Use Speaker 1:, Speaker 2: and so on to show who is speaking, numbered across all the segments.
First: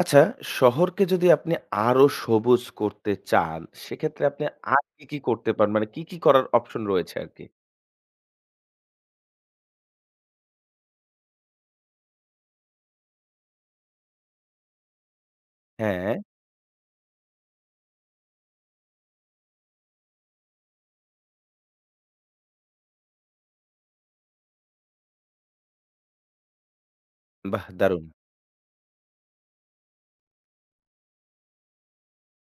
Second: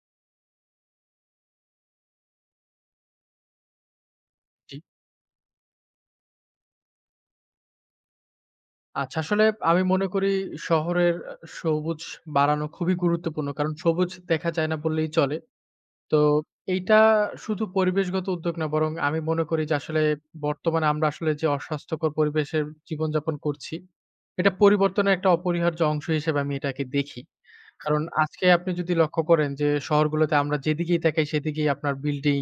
Speaker 1: আচ্ছা, শহরকে যদি আপনি আরো সবুজ করতে চান, সেক্ষেত্রে আপনি
Speaker 2: জি।
Speaker 1: আর কি, কি করতে পারেন? মানে কি, কি করার অপশন রয়েছে আরকি?
Speaker 2: আচ্ছা আসলে আমি মনে করি শহরের সবুজ বাড়ানো খুবই গুরুত্বপূর্ণ। কারণ সবুজ দেখা যায় না বললেই চলে।
Speaker 1: হ্যাঁ,
Speaker 2: তো এইটা শুধু পরিবেশগত উদ্যোগ না বরং আমি মনে করি যে আসলে বর্তমানে আমরা আসলে যে অস্বাস্থ্যকর পরিবেশের জীবনযাপন করছি, এটা পরিবর্তনের একটা অপরিহার্য অংশ হিসেবে আমি এটাকে দেখি।
Speaker 1: বাহ!
Speaker 2: কারণ
Speaker 1: দারুণ।
Speaker 2: আজকে আপনি যদি লক্ষ্য করেন যে শহরগুলোতে আমরা যেদিকেই তাকাই সেদিকেই আপনার বিল্ডিং,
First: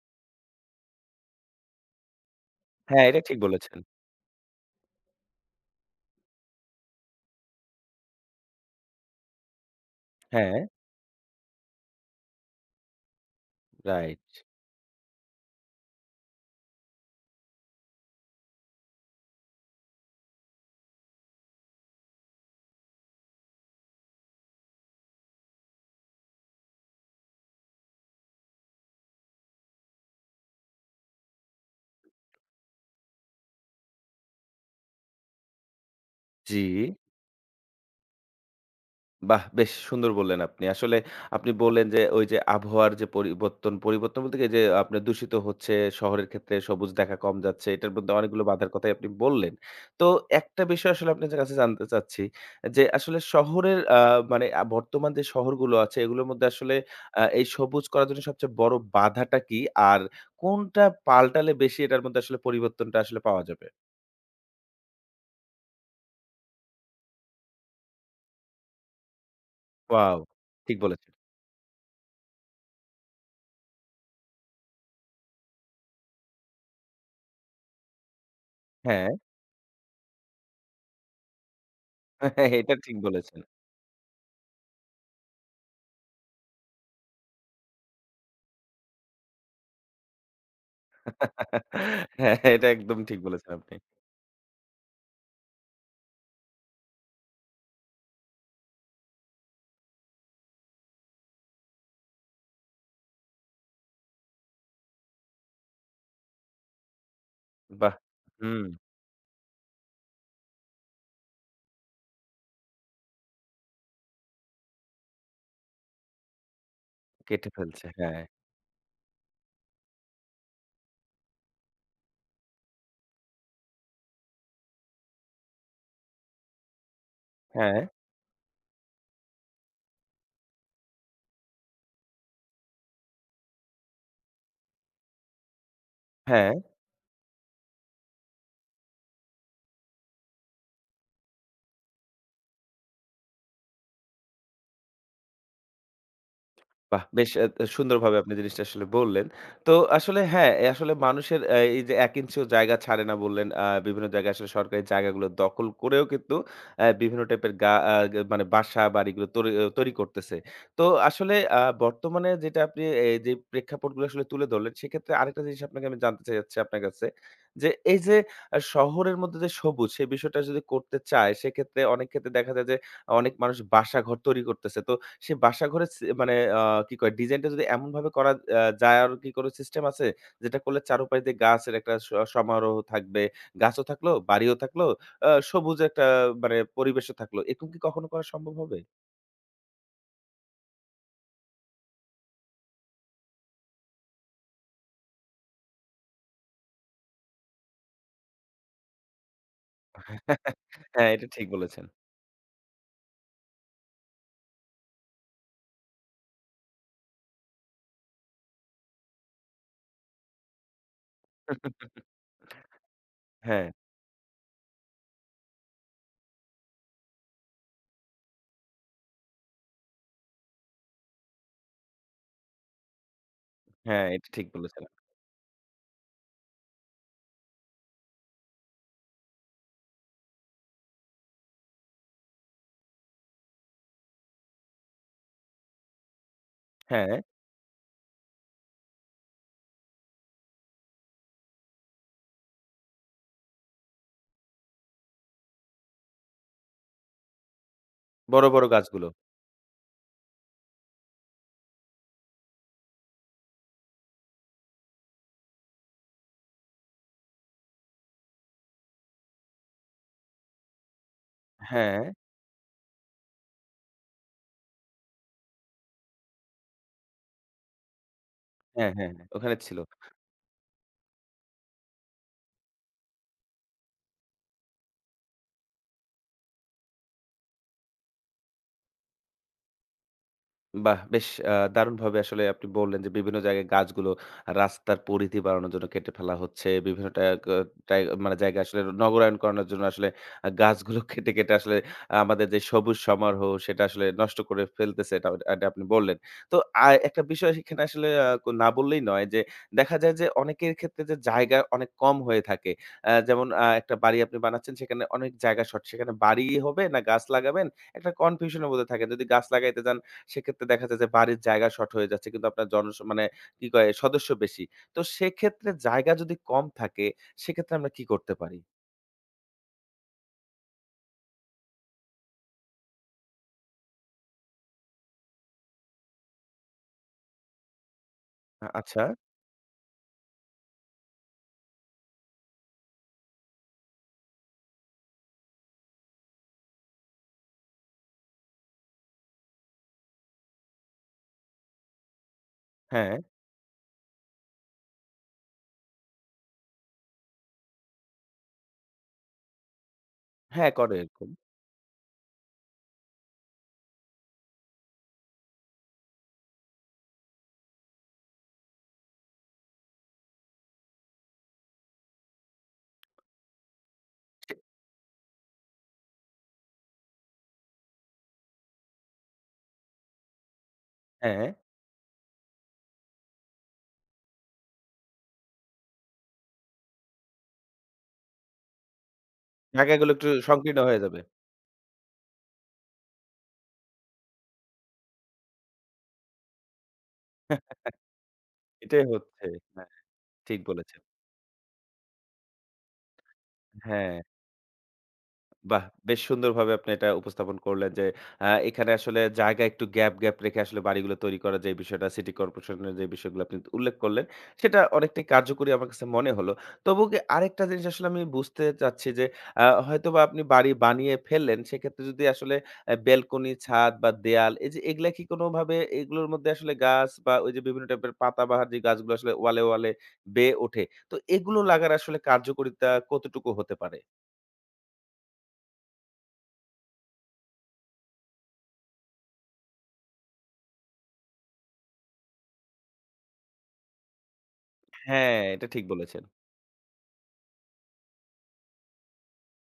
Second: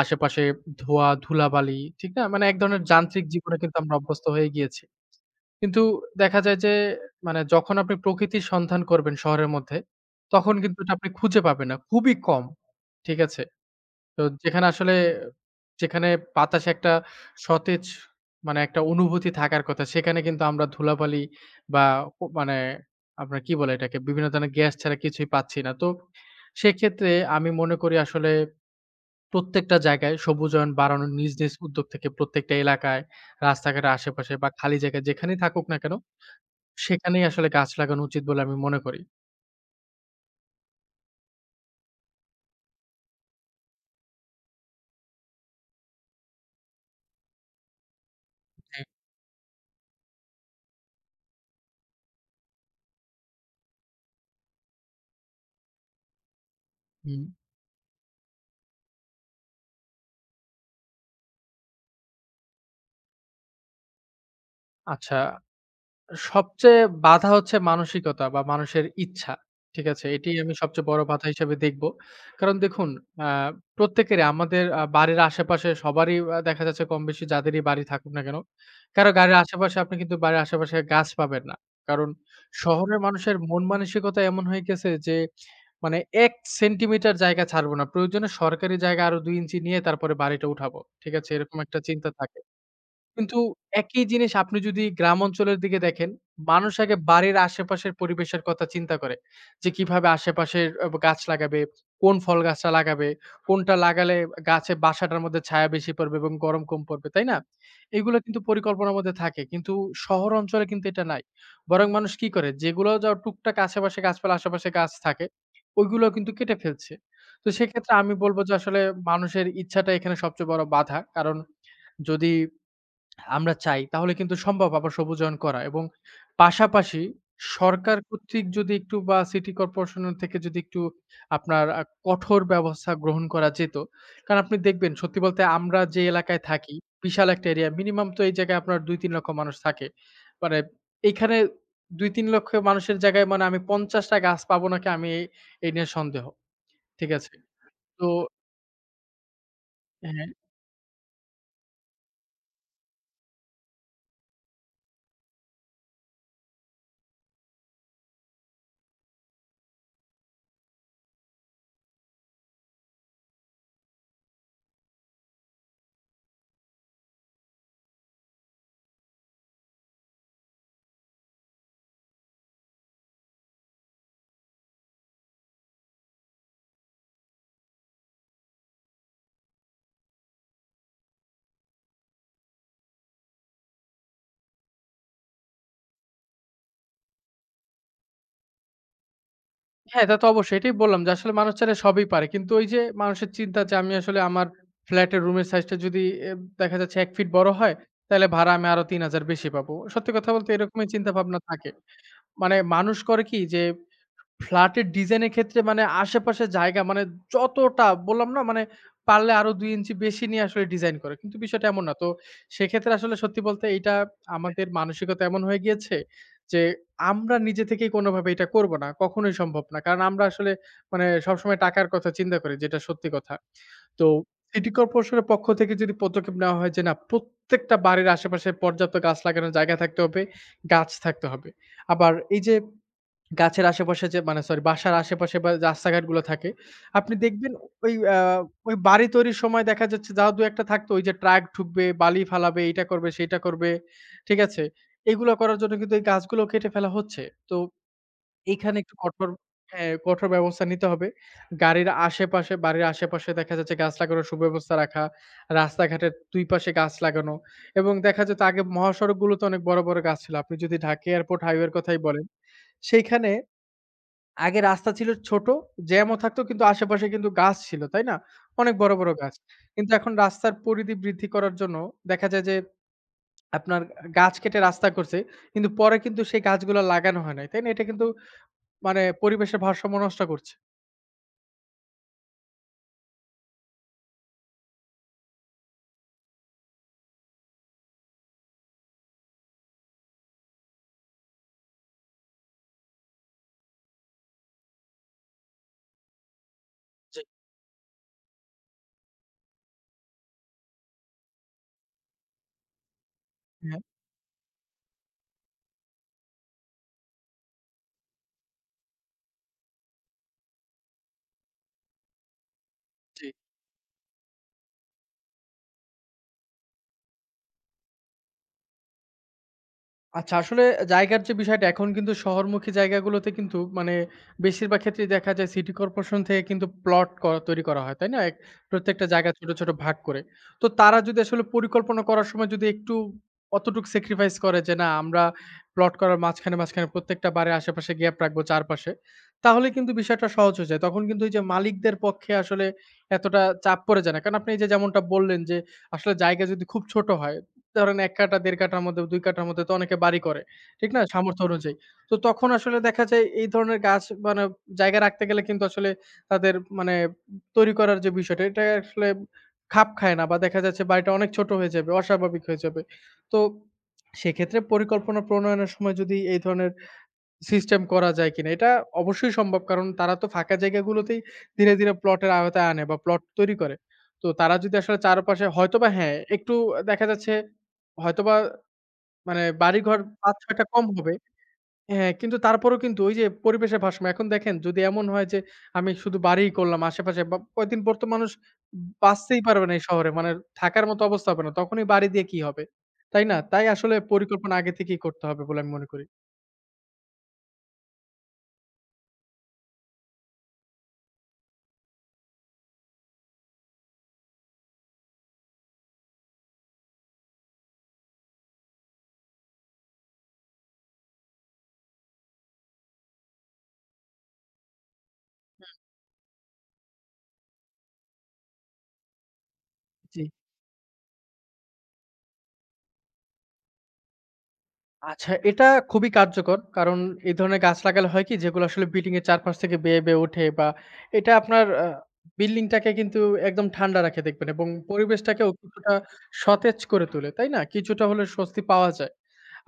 Speaker 2: আশেপাশে ধোঁয়া, ধুলাবালি, ঠিক না? মানে এক ধরনের
Speaker 1: হ্যাঁ, এটা
Speaker 2: যান্ত্রিক
Speaker 1: ঠিক
Speaker 2: জীবনে কিন্তু
Speaker 1: বলেছেন।
Speaker 2: আমরা অভ্যস্ত হয়ে গিয়েছি। কিন্তু দেখা যায় যে মানে যখন আপনি প্রকৃতির সন্ধান করবেন শহরের মধ্যে, তখন
Speaker 1: হ্যাঁ,
Speaker 2: কিন্তু এটা আপনি খুঁজে পাবেন না। খুবই কম। ঠিক আছে? তো
Speaker 1: রাইট।
Speaker 2: যেখানে আসলে যেখানে বাতাসে একটা সতেজ মানে একটা অনুভূতি থাকার কথা, সেখানে কিন্তু আমরা ধুলাবালি বা ও মানে আপনার কি বলে এটাকে? বিভিন্ন ধরনের গ্যাস ছাড়া কিছুই পাচ্ছি না। তো সেক্ষেত্রে আমি মনে করি আসলে প্রত্যেকটা জায়গায় সবুজায়ন বাড়ানোর নিজ, নিজ উদ্যোগ থেকে প্রত্যেকটা এলাকায়, রাস্তাঘাটের আশেপাশে বা খালি জায়গায় যেখানেই থাকুক না কেন
Speaker 1: জি।
Speaker 2: সেখানেই আসলে গাছ লাগানো উচিত বলে আমি মনে করি।
Speaker 1: বাহ! বেশ সুন্দর বললেন আপনি। আসলে আপনি বললেন যে, ওই যে আবহাওয়ার যে পরিবর্তন, পরিবর্তন বলতে কি যে আপনার দূষিত হচ্ছে, শহরের ক্ষেত্রে সবুজ দেখা কম যাচ্ছে। এটার মধ্যে অনেকগুলো বাধার
Speaker 2: জি,
Speaker 1: কথাই আপনি বললেন। তো একটা বিষয় আসলে আপনার কাছে জানতে চাচ্ছি যে, আসলে শহরের মানে বর্তমান যে শহরগুলো আছে, এগুলোর মধ্যে আসলে
Speaker 2: হুম।
Speaker 1: এই সবুজ করার জন্য সবচেয়ে বড় বাধাটা কি? আর কোনটা পাল্টালে বেশি এটার মধ্যে আসলে পরিবর্তনটা আসলে পাওয়া যাবে?
Speaker 2: আচ্ছা, সবচেয়ে বাধা হচ্ছে মানসিকতা বা মানুষের ইচ্ছা। ঠিক আছে?
Speaker 1: ওয়াও!
Speaker 2: এটিই আমি
Speaker 1: ঠিক
Speaker 2: সবচেয়ে বড়
Speaker 1: বলেছেন।
Speaker 2: বাধা হিসেবে দেখব। কারণ দেখুন আ প্রত্যেকেরই আমাদের বাড়ির আশেপাশে সবারই দেখা যাচ্ছে কমবেশি যাদেরই বাড়ি থাকুক না কেন,
Speaker 1: হ্যাঁ,
Speaker 2: কারো গাড়ির আশেপাশে আপনি কিন্তু বাড়ির আশেপাশে গাছ পাবেন না। কারণ
Speaker 1: এটা ঠিক
Speaker 2: শহরের মানুষের
Speaker 1: বলেছেন।
Speaker 2: মন মানসিকতা এমন হয়ে গেছে যে মানে ১ সেন্টিমিটার জায়গা ছাড়বো না। প্রয়োজনে সরকারি জায়গা আরো ২ ইঞ্চি নিয়ে তারপরে বাড়িটা উঠাবো। ঠিক আছে? এরকম একটা চিন্তা
Speaker 1: হ্যাঁ,
Speaker 2: থাকে।
Speaker 1: এটা একদম ঠিক
Speaker 2: কিন্তু
Speaker 1: বলেছেন আপনি।
Speaker 2: একই জিনিস আপনি যদি গ্রাম অঞ্চলের দিকে দেখেন, মানুষ আগে বাড়ির আশেপাশের পরিবেশের কথা চিন্তা করে। যে কিভাবে আশেপাশের গাছ লাগাবে, কোন ফল গাছটা লাগাবে, কোনটা লাগালে গাছে বাসাটার মধ্যে ছায়া বেশি পড়বে এবং গরম কম পড়বে, তাই না?
Speaker 1: বাহ!
Speaker 2: এগুলো কিন্তু
Speaker 1: হুম,
Speaker 2: পরিকল্পনার মধ্যে থাকে। কিন্তু শহর অঞ্চলে কিন্তু এটা নাই। বরং মানুষ কি করে? যেগুলো যা টুকটাক আশেপাশে গাছপালা, আশেপাশে গাছ থাকে, ওইগুলো কিন্তু কেটে ফেলছে।
Speaker 1: কেটে
Speaker 2: তো
Speaker 1: ফেলছে।
Speaker 2: সেক্ষেত্রে আমি
Speaker 1: হ্যাঁ,
Speaker 2: বলব যে আসলে মানুষের ইচ্ছাটা এখানে সবচেয়ে বড় বাধা। কারণ যদি আমরা চাই তাহলে কিন্তু সম্ভব আবার সবুজায়ন করা এবং পাশাপাশি
Speaker 1: হ্যাঁ,
Speaker 2: সরকার কর্তৃক যদি একটু বা সিটি কর্পোরেশনের থেকে যদি একটু আপনার কঠোর ব্যবস্থা গ্রহণ করা যেত। কারণ আপনি দেখবেন সত্যি বলতে আমরা যে এলাকায়
Speaker 1: হ্যাঁ।
Speaker 2: থাকি বিশাল একটা এরিয়া মিনিমাম তো এই জায়গায় আপনার ২-৩ লক্ষ মানুষ থাকে। মানে এইখানে ২-৩ লক্ষ মানুষের জায়গায় মানে আমি ৫০ টা গাছ পাবো নাকি আমি এই এই নিয়ে সন্দেহ।
Speaker 1: বাহ!
Speaker 2: ঠিক
Speaker 1: বেশ
Speaker 2: আছে?
Speaker 1: এ এ
Speaker 2: তো
Speaker 1: সুন্দরভাবে আপনি জিনিসটা আসলে বললেন। তো আসলে
Speaker 2: হ্যাঁ।
Speaker 1: হ্যাঁ, আসলে মানুষের এই যে ১ ইঞ্চিও জায়গা ছাড়ে না বললেন, বিভিন্ন জায়গায় আসলে সরকারি জায়গাগুলো দখল করেও কিন্তু বিভিন্ন টাইপের গা আ গে মানে বাসা, বাড়িগুলো তরি আ তৈরি করতেছে। তো আসলে বর্তমানে যেটা আপনি এই যে প্রেক্ষাপটগুলো আসলে তুলে ধরলেন, সেক্ষেত্রে আরেকটা জিনিস আপনাকে আমি জানতে যাচ্ছি আপনার কাছে। যে এই যে শহরের মধ্যে যে সবুজ, সেই বিষয়টা যদি করতে চায়, সেক্ষেত্রে অনেক ক্ষেত্রে দেখা যায় যে অনেক মানুষ বাসাঘর তৈরি করতেছে। তো সে বাসাঘরে মানে কি কয় ডিজাইনটা যদি এমনভাবে করা যায় আর কি কোনো সিস্টেম আছে? যেটা করলে চারুপাশ দিয়ে গাছের একটা সমারোহ থাকবে। গাছও থাকলো, বাড়িও থাকলো, সবুজ একটা মানে পরিবেশও থাকলো। এরকম কি কখনো করা সম্ভব হবে?
Speaker 2: হ্যাঁ, এটা তো অবশ্যই। এটাই বললাম যে আসলে মানুষ চাইলে সবই পারে। কিন্তু ওই যে মানুষের চিন্তা যে আমি আসলে আমার ফ্ল্যাটের রুমের সাইজটা যদি এ দেখা যাচ্ছে ১ ফিট বড় হয়, তাহলে ভাড়া আমি আরো ৩,০০০ বেশি পাবো। সত্যি কথা বলতে এরকমই
Speaker 1: হ্যাঁ, এটা
Speaker 2: চিন্তাভাবনা
Speaker 1: ঠিক
Speaker 2: থাকে।
Speaker 1: বলেছেন।
Speaker 2: মানে মানুষ করে কি যে ফ্ল্যাটের ডিজাইন এর ক্ষেত্রে মানে আশেপাশে জায়গা মানে যতটা বললাম না মানে পারলে আরো ২ ইঞ্চি বেশি নিয়ে আসলে ডিজাইন করে। কিন্তু বিষয়টা এমন না। তো সেক্ষেত্রে আসলে সত্যি বলতে
Speaker 1: হ্যাঁ,
Speaker 2: এইটা আমাদের মানসিকতা এমন হয়ে গিয়েছে যে আমরা নিজে থেকেই কোনোভাবে এটা করব না। কখনোই সম্ভব না। কারণ আমরা আসলে মানে সবসময় টাকার কথা চিন্তা করি যেটা সত্যি কথা।
Speaker 1: হ্যাঁ,
Speaker 2: তো
Speaker 1: এটা ঠিক
Speaker 2: সিটি
Speaker 1: বলেছেন।
Speaker 2: কর্পোরেশনের পক্ষ থেকে যদি পদক্ষেপ নেওয়া হয় যে না প্রত্যেকটা বাড়ির আশেপাশে পর্যাপ্ত গাছ লাগানোর জায়গা থাকতে হবে, গাছ থাকতে হবে। আবার এই যে গাছের আশেপাশে যে মানে সরি বাসার আশেপাশে বা রাস্তাঘাটগুলো থাকে,
Speaker 1: হ্যাঁ,
Speaker 2: আপনি দেখবেন ওই আ ওই বাড়ি তৈরির সময় দেখা যাচ্ছে যাও ২-১ থাকতো ওই যে ট্রাক ঢুকবে, বালি ফালাবে, এইটা করবে, সেইটা করবে। ঠিক আছে? এগুলো করার জন্য কিন্তু এই গাছগুলো কেটে ফেলা হচ্ছে। তো
Speaker 1: বড়, বড়
Speaker 2: এইখানে একটু
Speaker 1: গাছগুলো।
Speaker 2: কঠোর হ্যাঁ, কঠোর ব্যবস্থা নিতে হবে। গাড়ির আশেপাশে বাড়ির আশেপাশে দেখা যাচ্ছে গাছ লাগানোর সুব্যবস্থা রাখা, রাস্তাঘাটের ২ পাশে গাছ লাগানো এবং দেখা যেত আগে মহাসড়কগুলোতে অনেক বড়, বড় গাছ ছিল। আপনি যদি ঢাকা এয়ারপোর্ট হাইওয়ের কথাই
Speaker 1: হ্যাঁ,
Speaker 2: বলেন, সেইখানে আগে রাস্তা ছিল ছোট, জ্যামও থাকতো কিন্তু আশেপাশে কিন্তু গাছ ছিল, তাই না? অনেক
Speaker 1: হ্যাঁ,
Speaker 2: বড়,
Speaker 1: হ্যাঁ,
Speaker 2: বড়
Speaker 1: হ্যাঁ,
Speaker 2: গাছ।
Speaker 1: ওখানে ছিল।
Speaker 2: কিন্তু এখন রাস্তার পরিধি বৃদ্ধি করার জন্য দেখা যায় যে আপনার গাছ কেটে রাস্তা করছে। কিন্তু পরে কিন্তু সেই গাছগুলা লাগানো হয় নাই, তাই না? এটা কিন্তু মানে পরিবেশের ভারসাম্য নষ্ট করছে।
Speaker 1: বাহ! বেশ দারুণভাবে আসলে আপনি বললেন যে, বিভিন্ন জায়গায় গাছগুলো রাস্তার পরিধি বাড়ানোর জন্য কেটে ফেলা হচ্ছে। বিভিন্ন টা গ টাই মানে জায়গায় আসলে নগরায়ন করানোর জন্য আসলে গাছগুলো কেটে, কেটে আসলে আমাদের যে সবুজ সমারোহ সেটা আসলে নষ্ট করে ফেলতেছে। এটা এটা আপনি বললেন। তো
Speaker 2: জি,
Speaker 1: একটা বিষয় সেখানে আসলে না বললেই নয় যে, দেখা যায় যে অনেকের ক্ষেত্রে যে জায়গা অনেক কম হয়ে থাকে। যেমন
Speaker 2: হ্যাঁ,
Speaker 1: একটা বাড়ি আপনি বানাচ্ছেন সেখানে অনেক জায়গা শর্ট। সেখানে বাড়ি হবে না গাছ লাগাবেন? একটা কনফিউশন এর মধ্যে থাকেন। যদি গাছ লাগাইতে যান সেক্ষেত্রে দেখা যায় যে বাড়ির জায়গা শর্ট হয়ে যাচ্ছে। কিন্তু আপনার মানে
Speaker 2: জি।
Speaker 1: কি কয় সদস্য বেশি। তো সেক্ষেত্রে জায়গা যদি কম থাকে সেক্ষেত্রে আমরা কি করতে পারি?
Speaker 2: আচ্ছা আসলে জায়গার যে বিষয়টা এখন কিন্তু শহরমুখী জায়গাগুলোতে কিন্তু মানে বেশিরভাগ ক্ষেত্রেই দেখা যায় সিটি কর্পোরেশন থেকে কিন্তু প্লট করা তৈরি করা হয়, তাই না? এক
Speaker 1: আচ্ছা।
Speaker 2: প্রত্যেকটা জায়গা ছোট, ছোট ভাগ করে। তো তারা যদি আসলে পরিকল্পনা করার সময় যদি একটু অতটুকু স্যাক্রিফাইস করে যে না আমরা প্লট করার মাঝখানে, মাঝখানে প্রত্যেকটা বাড়ির আশেপাশে গ্যাপ রাখবো চারপাশে। তাহলে কিন্তু বিষয়টা সহজ হয়ে যায়। তখন কিন্তু এই যে মালিকদের পক্ষে আসলে
Speaker 1: হ্যাঁ,
Speaker 2: এতটা চাপ পড়ে যায় না। কারণ আপনি এই যে যেমনটা বললেন যে আসলে জায়গা যদি খুব ছোট হয় ধরেন ১ কাঠা, ১.৫ কাঠার মধ্যে, ২ কাঠার মধ্যে তো অনেকে বাড়ি করে।
Speaker 1: হ্যাঁ
Speaker 2: ঠিক
Speaker 1: করে
Speaker 2: না?
Speaker 1: এরকম।
Speaker 2: সামর্থ্য অনুযায়ী। তো তখন আসলে দেখা যায় এই ধরনের গাছ মানে জায়গা রাখতে গেলে কিন্তু আসলে তাদের মানে তৈরি করার যে বিষয়টা এটা আসলে খাপ খায় না বা দেখা যাচ্ছে বাড়িটা অনেক ছোট হয়ে যাবে, অস্বাভাবিক হয়ে যাবে। তো
Speaker 1: সে
Speaker 2: সেক্ষেত্রে পরিকল্পনা প্রণয়নের সময় যদি এই ধরনের সিস্টেম করা যায় কিনা? এটা অবশ্যই সম্ভব। কারণ তারা তো ফাঁকা জায়গাগুলোতেই
Speaker 1: হ্যাঁ,
Speaker 2: ধীরে, ধীরে প্লটের আওতায় আনে বা প্লট তৈরি করে। তো তারা যদি আসলে চারপাশে হয়তোবা হ্যাঁ, একটু দেখা যাচ্ছে হয়তোবা মানে বাড়িঘর
Speaker 1: জায়গাগুলো একটু
Speaker 2: ৫-৬ টা
Speaker 1: সংকীর্ণ
Speaker 2: কম
Speaker 1: হয়ে
Speaker 2: হবে।
Speaker 1: যাবে।
Speaker 2: হ্যাঁ, কিন্তু তারপরেও কিন্তু ওই যে পরিবেশের ভারসাম্য। এখন দেখেন যদি এমন হয় যে আমি শুধু বাড়িই করলাম আশেপাশে বা কয়েকদিন পর তো মানুষ
Speaker 1: এটাই
Speaker 2: বাঁচতেই
Speaker 1: হচ্ছে।
Speaker 2: পারবে না এই
Speaker 1: হ্যাঁ,
Speaker 2: শহরে। মানে
Speaker 1: ঠিক
Speaker 2: থাকার
Speaker 1: বলেছেন।
Speaker 2: মতো অবস্থা হবে না। তখনই বাড়ি দিয়ে কি হবে? তাই না? তাই আসলে
Speaker 1: হ্যাঁ।
Speaker 2: পরিকল্পনা আগে থেকেই করতে হবে বলে আমি
Speaker 1: বাহ!
Speaker 2: মনে করি।
Speaker 1: বেশ সুন্দরভাবে আপনি এটা উপস্থাপন করলেন যে, এখানে আসলে জায়গা একটু গ্যাপ, গ্যাপ রেখে আসলে বাড়িগুলো তৈরি করার যে বিষয়টা, সিটি কর্পোরেশনের যে বিষয়গুলো আপনি উল্লেখ করলেন, সেটা অনেকটাই কার্যকরী আমার কাছে মনে হলো। তবুও কি আরেকটা জিনিস আসলে আমি বুঝতে চাচ্ছি যে, হয়তোবা আপনি বাড়ি বানিয়ে ফেললেন, সেক্ষেত্রে যদি আসলে ব্যালকনি, ছাদ বা দেয়াল এই যে এগুলা কি কোনোভাবে এগুলোর মধ্যে আসলে গাছ বা ওই যে বিভিন্ন টাইপের পাতাবাহার যে গাছগুলো আসলে ওয়ালে, ওয়ালে
Speaker 2: জি।
Speaker 1: বেয়ে ওঠে, তো এগুলো লাগার আসলে কার্যকারিতা কতটুকু হতে পারে?
Speaker 2: আচ্ছা, এটা খুবই কার্যকর। কারণ এই ধরনের গাছ লাগালে হয় কি যেগুলো আসলে বিল্ডিং এর চারপাশ থেকে বেয়ে, বেয়ে ওঠে বা এটা আপনার বিল্ডিংটাকে কিন্তু একদম ঠান্ডা রাখে দেখবেন এবং
Speaker 1: হ্যাঁ,
Speaker 2: পরিবেশটাকেও
Speaker 1: এটা ঠিক
Speaker 2: কিছুটা
Speaker 1: বলেছেন।
Speaker 2: সতেজ করে তোলে, তাই না? কিছুটা হলে স্বস্তি পাওয়া যায়।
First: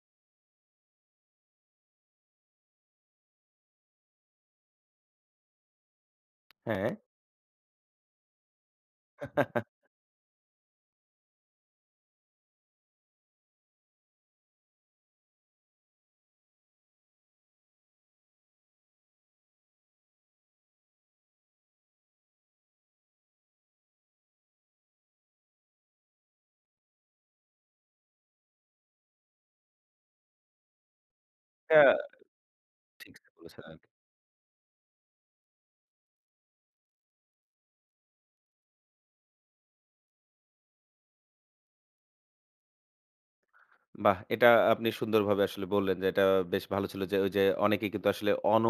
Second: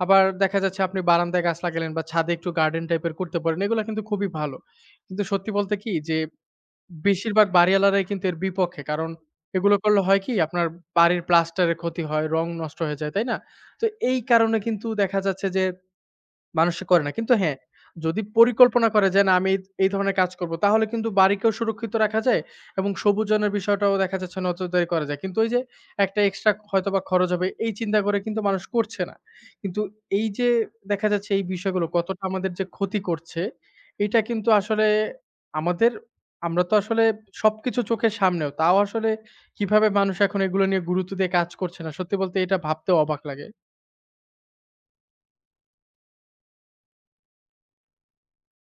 Speaker 2: আবার দেখা যাচ্ছে আপনি বারান্দায় গাছ লাগালেন বা ছাদে একটু গার্ডেন টাইপের করতে পারেন। এগুলা কিন্তু খুবই ভালো। কিন্তু সত্যি বলতে কি যে
Speaker 1: হ্যাঁ।
Speaker 2: বেশিরভাগ বাড়িওয়ালারাই কিন্তু এর বিপক্ষে। কারণ এগুলো করলে হয় কি আপনার বাড়ির প্লাস্টারের ক্ষতি হয়, রং নষ্ট হয়ে যায়, তাই না? তো এই কারণে কিন্তু দেখা যাচ্ছে যে মানুষ করে না। কিন্তু হ্যাঁ, যদি পরিকল্পনা করে যে না আমি এই ধরনের কাজ করব তাহলে কিন্তু বাড়িকেও সুরক্ষিত রাখা যায় এবং সবুজনের বিষয়টাও দেখা যাচ্ছে নজরদারি করা যায়। কিন্তু ওই যে একটা এক্সট্রা হয়তোবা খরচ হবে এই চিন্তা করে কিন্তু মানুষ করছে না। কিন্তু এই যে দেখা যাচ্ছে এই বিষয়গুলো
Speaker 1: এটা
Speaker 2: কতটা আমাদের যে ক্ষতি
Speaker 1: ঠিক
Speaker 2: করছে
Speaker 1: বলেছেন।
Speaker 2: এটা কিন্তু আসলে আমাদের আমরা তো আসলে সবকিছু চোখের সামনেও। তাও আসলে কিভাবে মানুষ এখন এগুলো নিয়ে গুরুত্ব দিয়ে কাজ করছে না। সত্যি বলতে এটা ভাবতেও অবাক লাগে।
Speaker 1: বাহ! এটা আপনি সুন্দরভাবে আসলে বললেন যে, এটা বেশ ভালো ছিল যে, ওই যে, অনেকেই কিন্তু আসলে অন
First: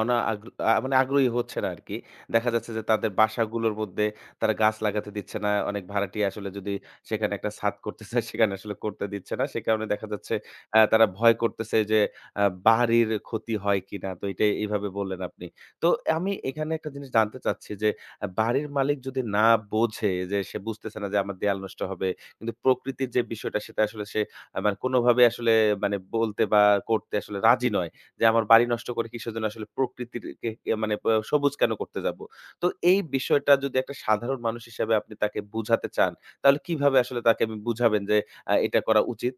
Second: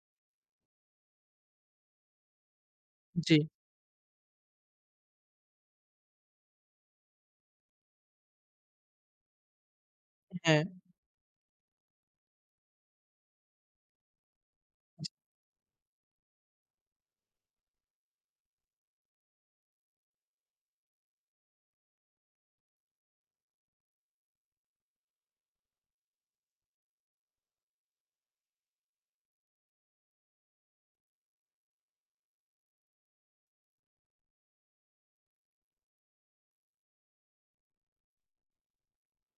Speaker 1: অনা আগ্র আ মানে আগ্রহী হচ্ছে না আরকি। দেখা যাচ্ছে যে, তাদের
Speaker 2: জি,
Speaker 1: বাসাগুলোর মধ্যে তারা গাছ লাগাতে দিচ্ছে না। অনেক ভাড়াটিয়া আসলে যদি সেখানে একটা ছাদ করতে চায়, সেখানে আসলে করতে দিচ্ছে না। সে কারণে দেখা যাচ্ছে
Speaker 2: হ্যাঁ।
Speaker 1: তারা ভয় করতেছে যে, আ বাড়ির ক্ষতি হয় কিনা? তো এটা এইভাবে বললেন আপনি। তো আমি এখানে একটা জিনিস জানতে চাচ্ছি যে, বাড়ির মালিক যদি না বোঝে যে, সে বুঝতেছে না যে, আমার দেয়াল নষ্ট হবে। কিন্তু প্রকৃতির যে, বিষয়টা সেটা আসলে সে আমার কোনোভাবে আসলে মানে বলতে বা করতে আসলে রাজি নয়। যে আমার বাড়ি নষ্ট করে কিসের জন্য আসলে প্রকৃতিরকে কে মানে সবুজ কেন করতে যাবো? তো এই বিষয়টা যদি একটা সাধারণ মানুষ হিসাবে আপনি তাকে বুঝাতে চান, তাহলে কিভাবে আসলে তাকে আপনি বুঝাবেন যে এটা করা উচিত?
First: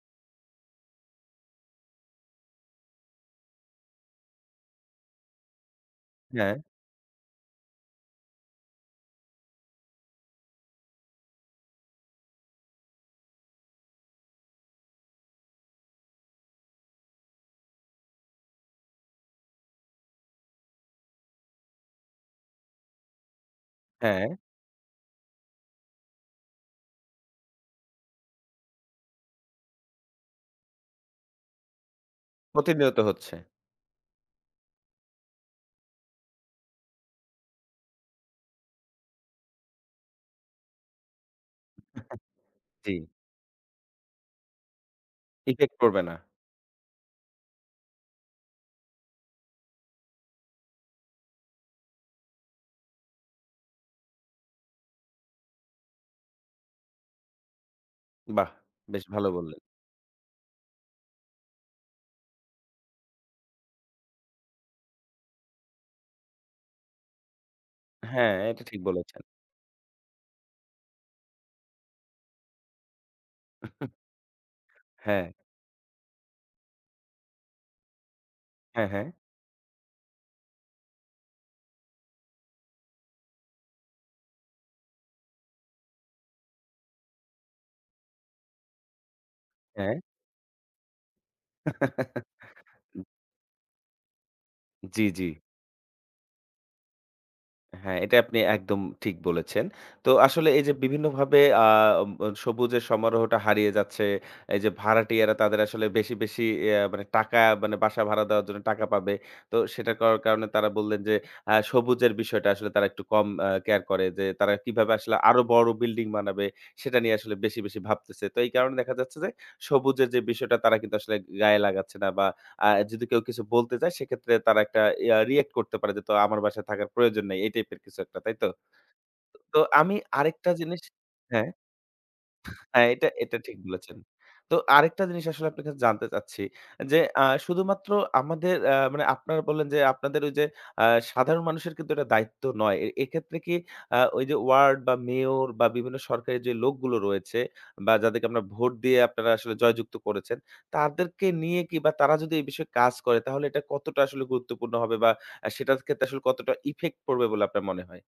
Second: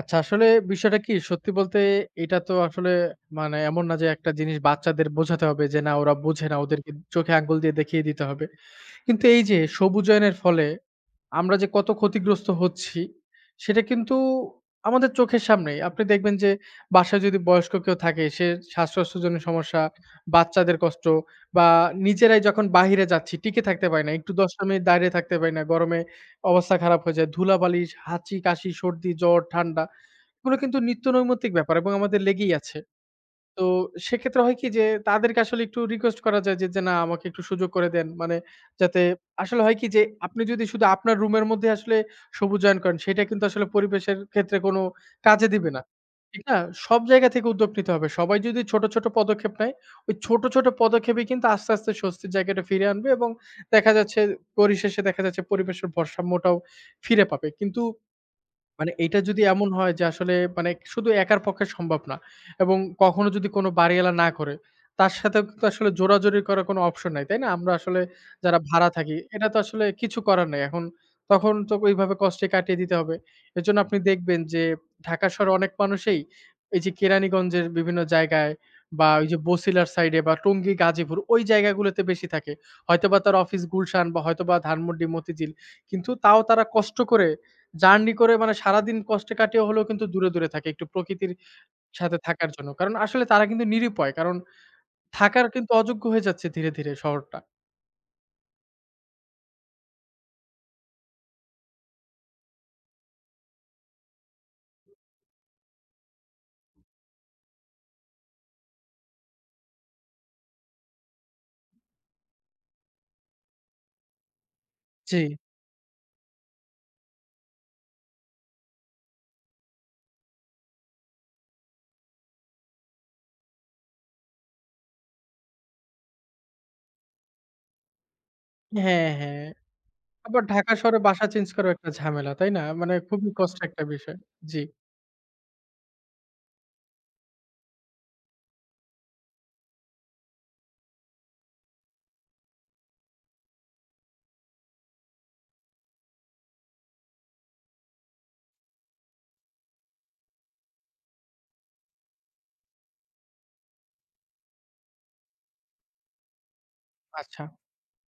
Speaker 2: আচ্ছা আসলে বিষয়টা কি? সত্যি বলতে এটা তো আসলে মানে এমন না যে একটা জিনিস বাচ্চাদের বোঝাতে হবে যে না ওরা বোঝে
Speaker 1: হ্যাঁ,
Speaker 2: না ওদেরকে চোখে আঙ্গুল দিয়ে দেখিয়ে দিতে হবে। কিন্তু এই যে সবুজায়নের ফলে আমরা যে কত ক্ষতিগ্রস্ত হচ্ছি সেটা কিন্তু আমাদের চোখের সামনেই। আপনি দেখবেন যে বাসায় যদি বয়স্ক কেউ থাকে সে শ্বাস-প্রশ্বাসজনিত সমস্যা, বাচ্চাদের কষ্ট বা নিজেরাই যখন বাহিরে যাচ্ছি টিকে থাকতে পারি না।
Speaker 1: হ্যাঁ,
Speaker 2: একটু ১০ টা মিনিট দাঁড়িয়ে থাকতে পারি না। গরমে অবস্থা খারাপ হয়ে যায়। ধুলাবালি, হাঁচি, কাশি, সর্দি, জ্বর, ঠান্ডা এগুলো কিন্তু নিত্য নৈমিত্তিক ব্যাপার এবং আমাদের লেগেই আছে।
Speaker 1: প্রতিনিয়ত হচ্ছে।
Speaker 2: তো সেক্ষেত্রে হয় কি যে তাদেরকে আসলে একটু রিকোয়েস্ট করা যায় যে, যে না আমাকে একটু সুযোগ করে দেন। মানে যাতে আসলে হয় কি যে আপনি যদি শুধু আপনার রুমের মধ্যে আসলে সবুজায়ন
Speaker 1: জি।
Speaker 2: করেন সেটা কিন্তু আসলে পরিবেশের ক্ষেত্রে কোনো কাজে দিবে
Speaker 1: ইফেক্ট
Speaker 2: না।
Speaker 1: পড়বে না।
Speaker 2: ঠিক না? সব জায়গা থেকে উদ্যোগ নিতে হবে। সবাই যদি ছোট, ছোট পদক্ষেপ নেয়, ওই ছোট, ছোট পদক্ষেপেই কিন্তু আস্তে, আস্তে স্বস্তির জায়গাটা ফিরে আনবে এবং দেখা যাচ্ছে পরিশেষে দেখা যাচ্ছে পরিবেশের ভারসাম্যটাও ফিরে পাবে। কিন্তু
Speaker 1: বাহ!
Speaker 2: মানে
Speaker 1: বেশ
Speaker 2: এইটা
Speaker 1: ভালো
Speaker 2: যদি
Speaker 1: বললেন।
Speaker 2: এমন হয় যে আসলে মানে শুধু একার পক্ষে সম্ভব না এবং কখনো যদি কোনো বাড়িওয়ালা না করে, তার সাথেও কিন্তু আসলে জোরাজুরি করার কোনো অপশন নাই, তাই না? আমরা আসলে
Speaker 1: হ্যাঁ,
Speaker 2: যারা
Speaker 1: এটা ঠিক
Speaker 2: ভাড়া থাকি,
Speaker 1: বলেছেন।
Speaker 2: এটা তো আসলে কিছু করার নাই। এখন তখন তো ওইভাবে কষ্টে কাটিয়ে দিতে হবে। এজন্য আপনি দেখবেন যে
Speaker 1: হ্যাঁ,
Speaker 2: ঢাকা শহরে অনেক মানুষেই এই যে কেরানীগঞ্জের বিভিন্ন জায়গায়
Speaker 1: হ্যাঁ, হ্যাঁ,
Speaker 2: বা ওই যে বসিলার সাইডে বা টঙ্গী, গাজীপুর ওই জায়গাগুলোতে বেশি থাকে। হয়তোবা তার অফিস গুলশান বা হয়তোবা ধানমন্ডি, মতিঝিল। কিন্তু তাও তারা কষ্ট করে জার্নি করে মানে সারাদিন কষ্টে কাটিয়ে হলেও
Speaker 1: হ্যাঁ।
Speaker 2: কিন্তু দূরে, দূরে থাকে একটু প্রকৃতির সাথে থাকার জন্য। কারণ আসলে তারা কিন্তু নিরুপায়। কারণ
Speaker 1: জি, জি।
Speaker 2: থাকার কিন্তু অযোগ্য হয়ে যাচ্ছে ধীরে, ধীরে শহরটা।
Speaker 1: হ্যাঁ, এটা আপনি একদম ঠিক বলেছেন। তো আসলে এই যে বিভিন্নভাবে আ উম সবুজের সমারোহটা হারিয়ে যাচ্ছে। এই যে ভাড়াটিয়ারা তাদের আসলে বেশি, বেশি মানে টাকা মানে বাসা ভাড়া দেওয়ার জন্য টাকা পাবে। তো সেটা করার কারণে তারা বললেন যে সবুজের বিষয়টা আসলে তারা একটু কম কেয়ার করে যে তারা কিভাবে আসলে
Speaker 2: জি।
Speaker 1: আরো বড় বিল্ডিং বানাবে সেটা নিয়ে আসলে বেশি, বেশি ভাবতেছে। তো এই কারণে দেখা যাচ্ছে যে সবুজের যে বিষয়টা তারা কিন্তু আসলে গায়ে লাগাচ্ছে না বা আ যদি কেউ কিছু বলতে চায় সেক্ষেত্রে তারা একটা রিঅ্যাক্ট করতে পারে যে, "তো আমার বাসায় থাকার প্রয়োজন নাই।" এই টাইপের কিছু একটা, তাই তো?
Speaker 2: হ্যাঁ, হ্যাঁ।
Speaker 1: তো আমি
Speaker 2: আবার
Speaker 1: আরেকটা
Speaker 2: ঢাকা
Speaker 1: জিনিস
Speaker 2: শহরে বাসা
Speaker 1: হ্যাঁ।
Speaker 2: চেঞ্জ করাও একটা ঝামেলা, তাই না?
Speaker 1: হ্যাঁ,
Speaker 2: মানে
Speaker 1: এটা,
Speaker 2: খুবই
Speaker 1: এটা ঠিক
Speaker 2: কষ্টের একটা
Speaker 1: বলেছেন।
Speaker 2: বিষয়।
Speaker 1: তো
Speaker 2: জি,
Speaker 1: আরেকটা জিনিস আসলে আপনার কাছে জানতে চাচ্ছি যে, শুধুমাত্র আমাদের মানে আপনারা বললেন যে, আপনাদের ওই যে, আ সাধারণ মানুষের কিন্তু এটা দায়িত্ব নয়। এক্ষেত্রে কি ওই যে, ওয়ার্ড বা মেয়র বা বিভিন্ন সরকারি যে, লোকগুলো রয়েছে বা যাদেরকে আমরা ভোট দিয়ে আপনারা আসলে জয়যুক্ত করেছেন, তাদেরকে নিয়ে কি বা তারা যদি এই বিষয়ে কাজ করে তাহলে এটা কতটা আসলে গুরুত্বপূর্ণ হবে বা সেটার ক্ষেত্রে আসলে কতটা ইফেক্ট পড়বে বলে
Speaker 2: আচ্ছা।
Speaker 1: আপনার মনে হয়?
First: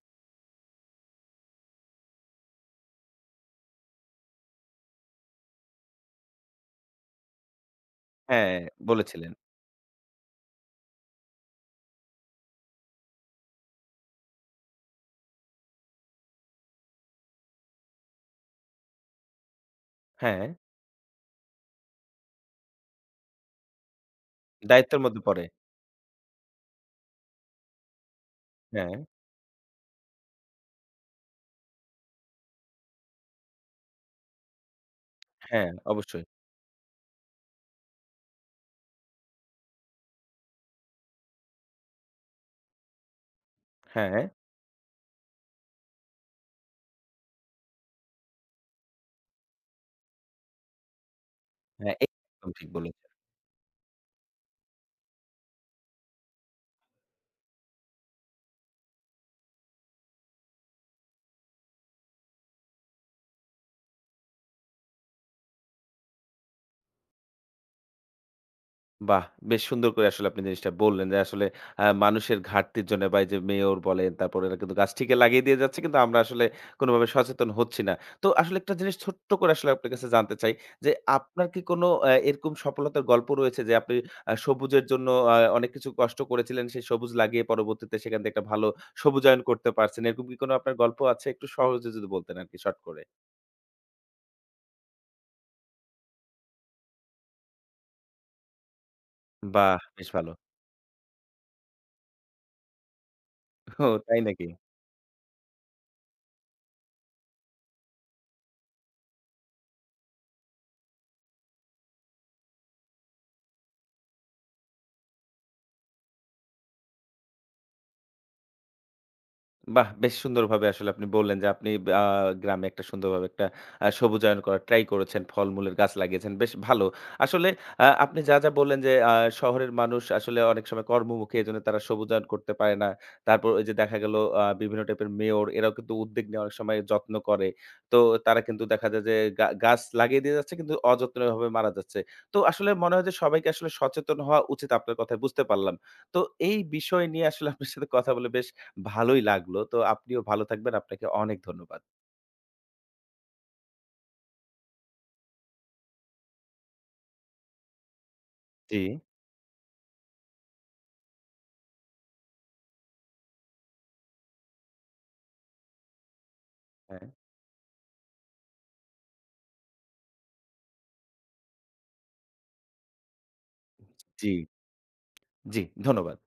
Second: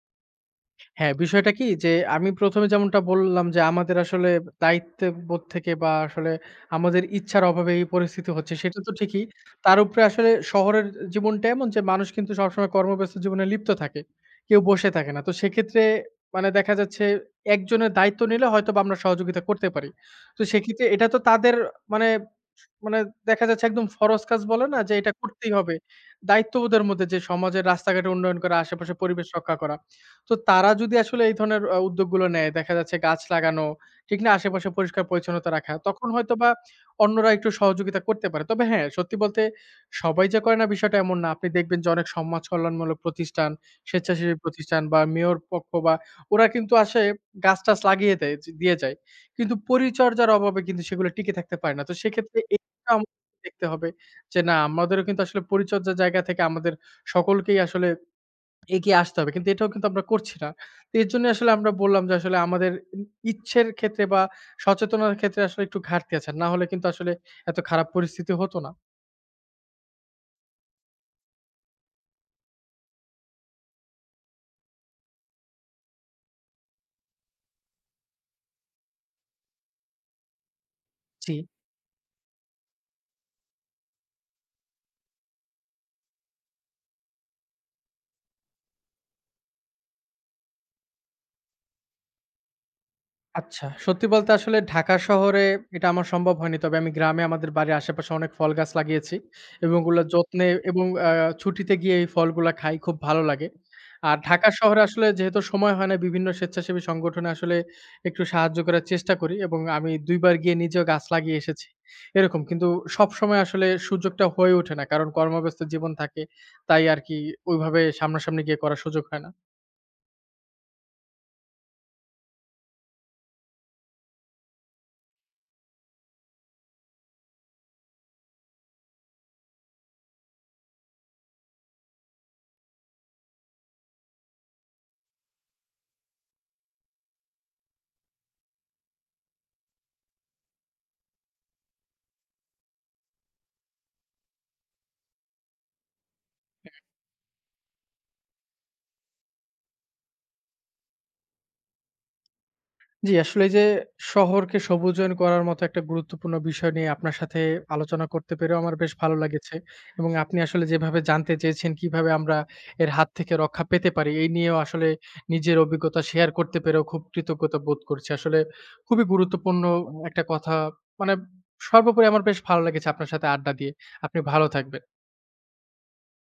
Speaker 2: হ্যাঁ, বিষয়টা কি যে আমি ১ম এ যেমনটা বললাম যে আমাদের আসলে দায়িত্ববোধ থেকে বা আসলে আমাদের ইচ্ছার অভাবে এই পরিস্থিতি
Speaker 1: হ্যাঁ,
Speaker 2: হচ্ছে সেটা তো ঠিকই।
Speaker 1: বলেছিলেন।
Speaker 2: তার উপরে আসলে শহরের জীবনটা এমন যে মানুষ কিন্তু সবসময় কর্মব্যস্ত জীবনে লিপ্ত থাকে। কেউ বসে থাকে না। তো সেক্ষেত্রে মানে দেখা যাচ্ছে একজনের দায়িত্ব নিলে হয়তোবা আমরা সহযোগিতা করতে পারি। তো
Speaker 1: হ্যাঁ,
Speaker 2: সেক্ষেত্রে এটা তো তাদের মানে মানে দেখা যাচ্ছে একদম ফরজ কাজ বলে না যে
Speaker 1: দায়িত্বের
Speaker 2: এটা
Speaker 1: মধ্যে পড়ে।
Speaker 2: করতেই হবে। দায়িত্ববোধের মধ্যে যে সমাজের রাস্তাঘাটে উন্নয়ন করা,
Speaker 1: হ্যাঁ।
Speaker 2: আশেপাশে পরিবেশ রক্ষা করা। তো তারা যদি আসলে এই ধরনের উদ্যোগগুলো নেয়, দেখা যাচ্ছে গাছ লাগানো, ঠিক না? আশেপাশে পরিষ্কার-পরিচ্ছন্নতা
Speaker 1: হ্যাঁ,
Speaker 2: রাখা। তখন
Speaker 1: অবশ্যই।
Speaker 2: হয়তোবা অন্যরা একটু সহযোগিতা করতে পারে। তবে হ্যাঁ, সত্যি বলতে সবাই যে করে না বিষয়টা এমন না। আপনি দেখবেন যে অনেক সমাজ কল্যাণমূলক প্রতিষ্ঠান,
Speaker 1: হ্যাঁ,
Speaker 2: স্বেচ্ছাসেবী প্রতিষ্ঠান বা মেয়র পক্ষ বা ওরা কিন্তু আসে গাছ-টাছ লাগিয়ে দেয় যে দিয়ে যায়। কিন্তু পরিচর্যার অভাবে কিন্তু সেগুলো টিকে থাকতে পারে না। তো
Speaker 1: হ্যাঁ,
Speaker 2: সেক্ষেত্রে
Speaker 1: একদম ঠিক
Speaker 2: এইটা
Speaker 1: বলেছেন।
Speaker 2: আমাদের দেখতে হবে যে না, আমাদেরও কিন্তু আসলে পরিচর্যার জায়গা থেকে আমাদের সকলকেই আসলে এগিয়ে আসতে হবে। কিন্তু এটাও কিন্তু আমরা করছি না। তো এর জন্যই আসলে আমরা বললাম যে আসলে আমাদের ই ইচ্ছের ক্ষেত্রে বা সচেতনার ক্ষেত্রে আসলে একটু ঘাটতি আছে। না হলে কিন্তু আসলে এত খারাপ পরিস্থিতি হতো না।
Speaker 1: বাহ! বেশ সুন্দর করে আসলে আপনি জিনিসটা বললেন যে আসলে মানুষের ঘাটতির জন্য বা এই যে মেয়র বলেন, তারপরে এরা কিন্তু গাছ ঠিকই লাগিয়ে দিয়ে যাচ্ছে কিন্তু আমরা আসলে কোনোভাবে সচেতন হচ্ছি না। তো আসলে একটা জিনিস ছোট্ট করে আসলে আপনার কাছে জানতে চাই যে
Speaker 2: জি।
Speaker 1: আপনার কি কোনো এরকম সফলতার গল্প রয়েছে যে আপনি সবুজের জন্য অনেক কিছু কষ্ট করেছিলেন, সেই সবুজ লাগিয়ে পরবর্তীতে সেখান থেকে একটা ভালো সবুজায়ন করতে পারছেন। এরকম কি কোনো আপনার গল্প আছে? একটু সহজে যদি বলতেন আরকি শর্ট করে।
Speaker 2: আচ্ছা। সত্যি বলতে আসলে ঢাকা শহরে এটা আমার সম্ভব হয়নি। তবে আমি গ্রামে আমাদের বাড়ির আশেপাশে অনেক ফল গাছ লাগিয়েছি এবং
Speaker 1: বাহ!
Speaker 2: ওগুলা
Speaker 1: বেশ ভালো।
Speaker 2: যত্নে এবং ছুটিতে গিয়ে এই ফলগুলা খাই। খুব ভালো লাগে।
Speaker 1: ও
Speaker 2: আর
Speaker 1: তাই নাকি?
Speaker 2: ঢাকা শহরে আসলে যেহেতু সময় হয় না বিভিন্ন স্বেচ্ছাসেবী সংগঠনে আসলে একটু সাহায্য করার চেষ্টা করি এবং আমি ২ বার গিয়ে নিজেও গাছ লাগিয়ে এসেছি। এরকম কিন্তু সবসময় আসলে সুযোগটা হয়ে ওঠে না। কারণ কর্মব্যস্ত জীবন থাকে। তাই আরকি ওইভাবে সামনাসামনি গিয়ে করার সুযোগ হয় না।
Speaker 1: বাহ! বেশ সুন্দরভাবে আসলে আপনি বললেন যে আপনি আ গ্রামে একটা সুন্দরভাবে একটা সবুজায়ন করার ট্রাই করেছেন। ফলমূলের গাছ লাগিয়েছেন। বেশ ভালো। আসলে আপনি যা, যা বললেন যে শহরের মানুষ আসলে অনেক সময় কর্মমুখী এজন্য তারা সবুজায়ন করতে পারে না। তারপর ওই যে দেখা গেল বিভিন্ন টাইপের মেয়র এরাও কিন্তু উদ্যোগ নিয়ে অনেক সময় যত্ন করে। তো তারা কিন্তু দেখা যায় যে গাছ লাগিয়ে দিয়ে যাচ্ছে কিন্তু অযত্নভাবে মারা যাচ্ছে। তো আসলে মনে হয় যে সবাইকে আসলে সচেতন হওয়া উচিত আপনার কথায় বুঝতে পারলাম। তো এই বিষয় নিয়ে আসলে আপনার সাথে কথা বলে বেশ ভালোই লাগলো। তো আপনিও ভালো থাকবেন। আপনাকে অনেক ধন্যবাদ।
Speaker 2: জি, আসলে এই যে শহরকে সবুজায়ন করার মতো একটা গুরুত্বপূর্ণ বিষয় নিয়ে আপনার সাথে আলোচনা করতে পেরেও আমার
Speaker 1: জি।
Speaker 2: বেশ ভালো লেগেছে। এবং আপনি আসলে যেভাবে জানতে চেয়েছেন কিভাবে আমরা এর হাত থেকে রক্ষা পেতে পারি, এই নিয়েও আসলে নিজের অভিজ্ঞতা শেয়ার করতে পেরেও খুব
Speaker 1: হ্যাঁ,
Speaker 2: কৃতজ্ঞতা বোধ করছি। আসলে খুবই গুরুত্বপূর্ণ একটা কথা মানে সর্বোপরি আমার বেশ ভালো লেগেছে আপনার সাথে আড্ডা দিয়ে। আপনি
Speaker 1: জি,
Speaker 2: ভালো থাকবেন।
Speaker 1: জি ধন্যবাদ।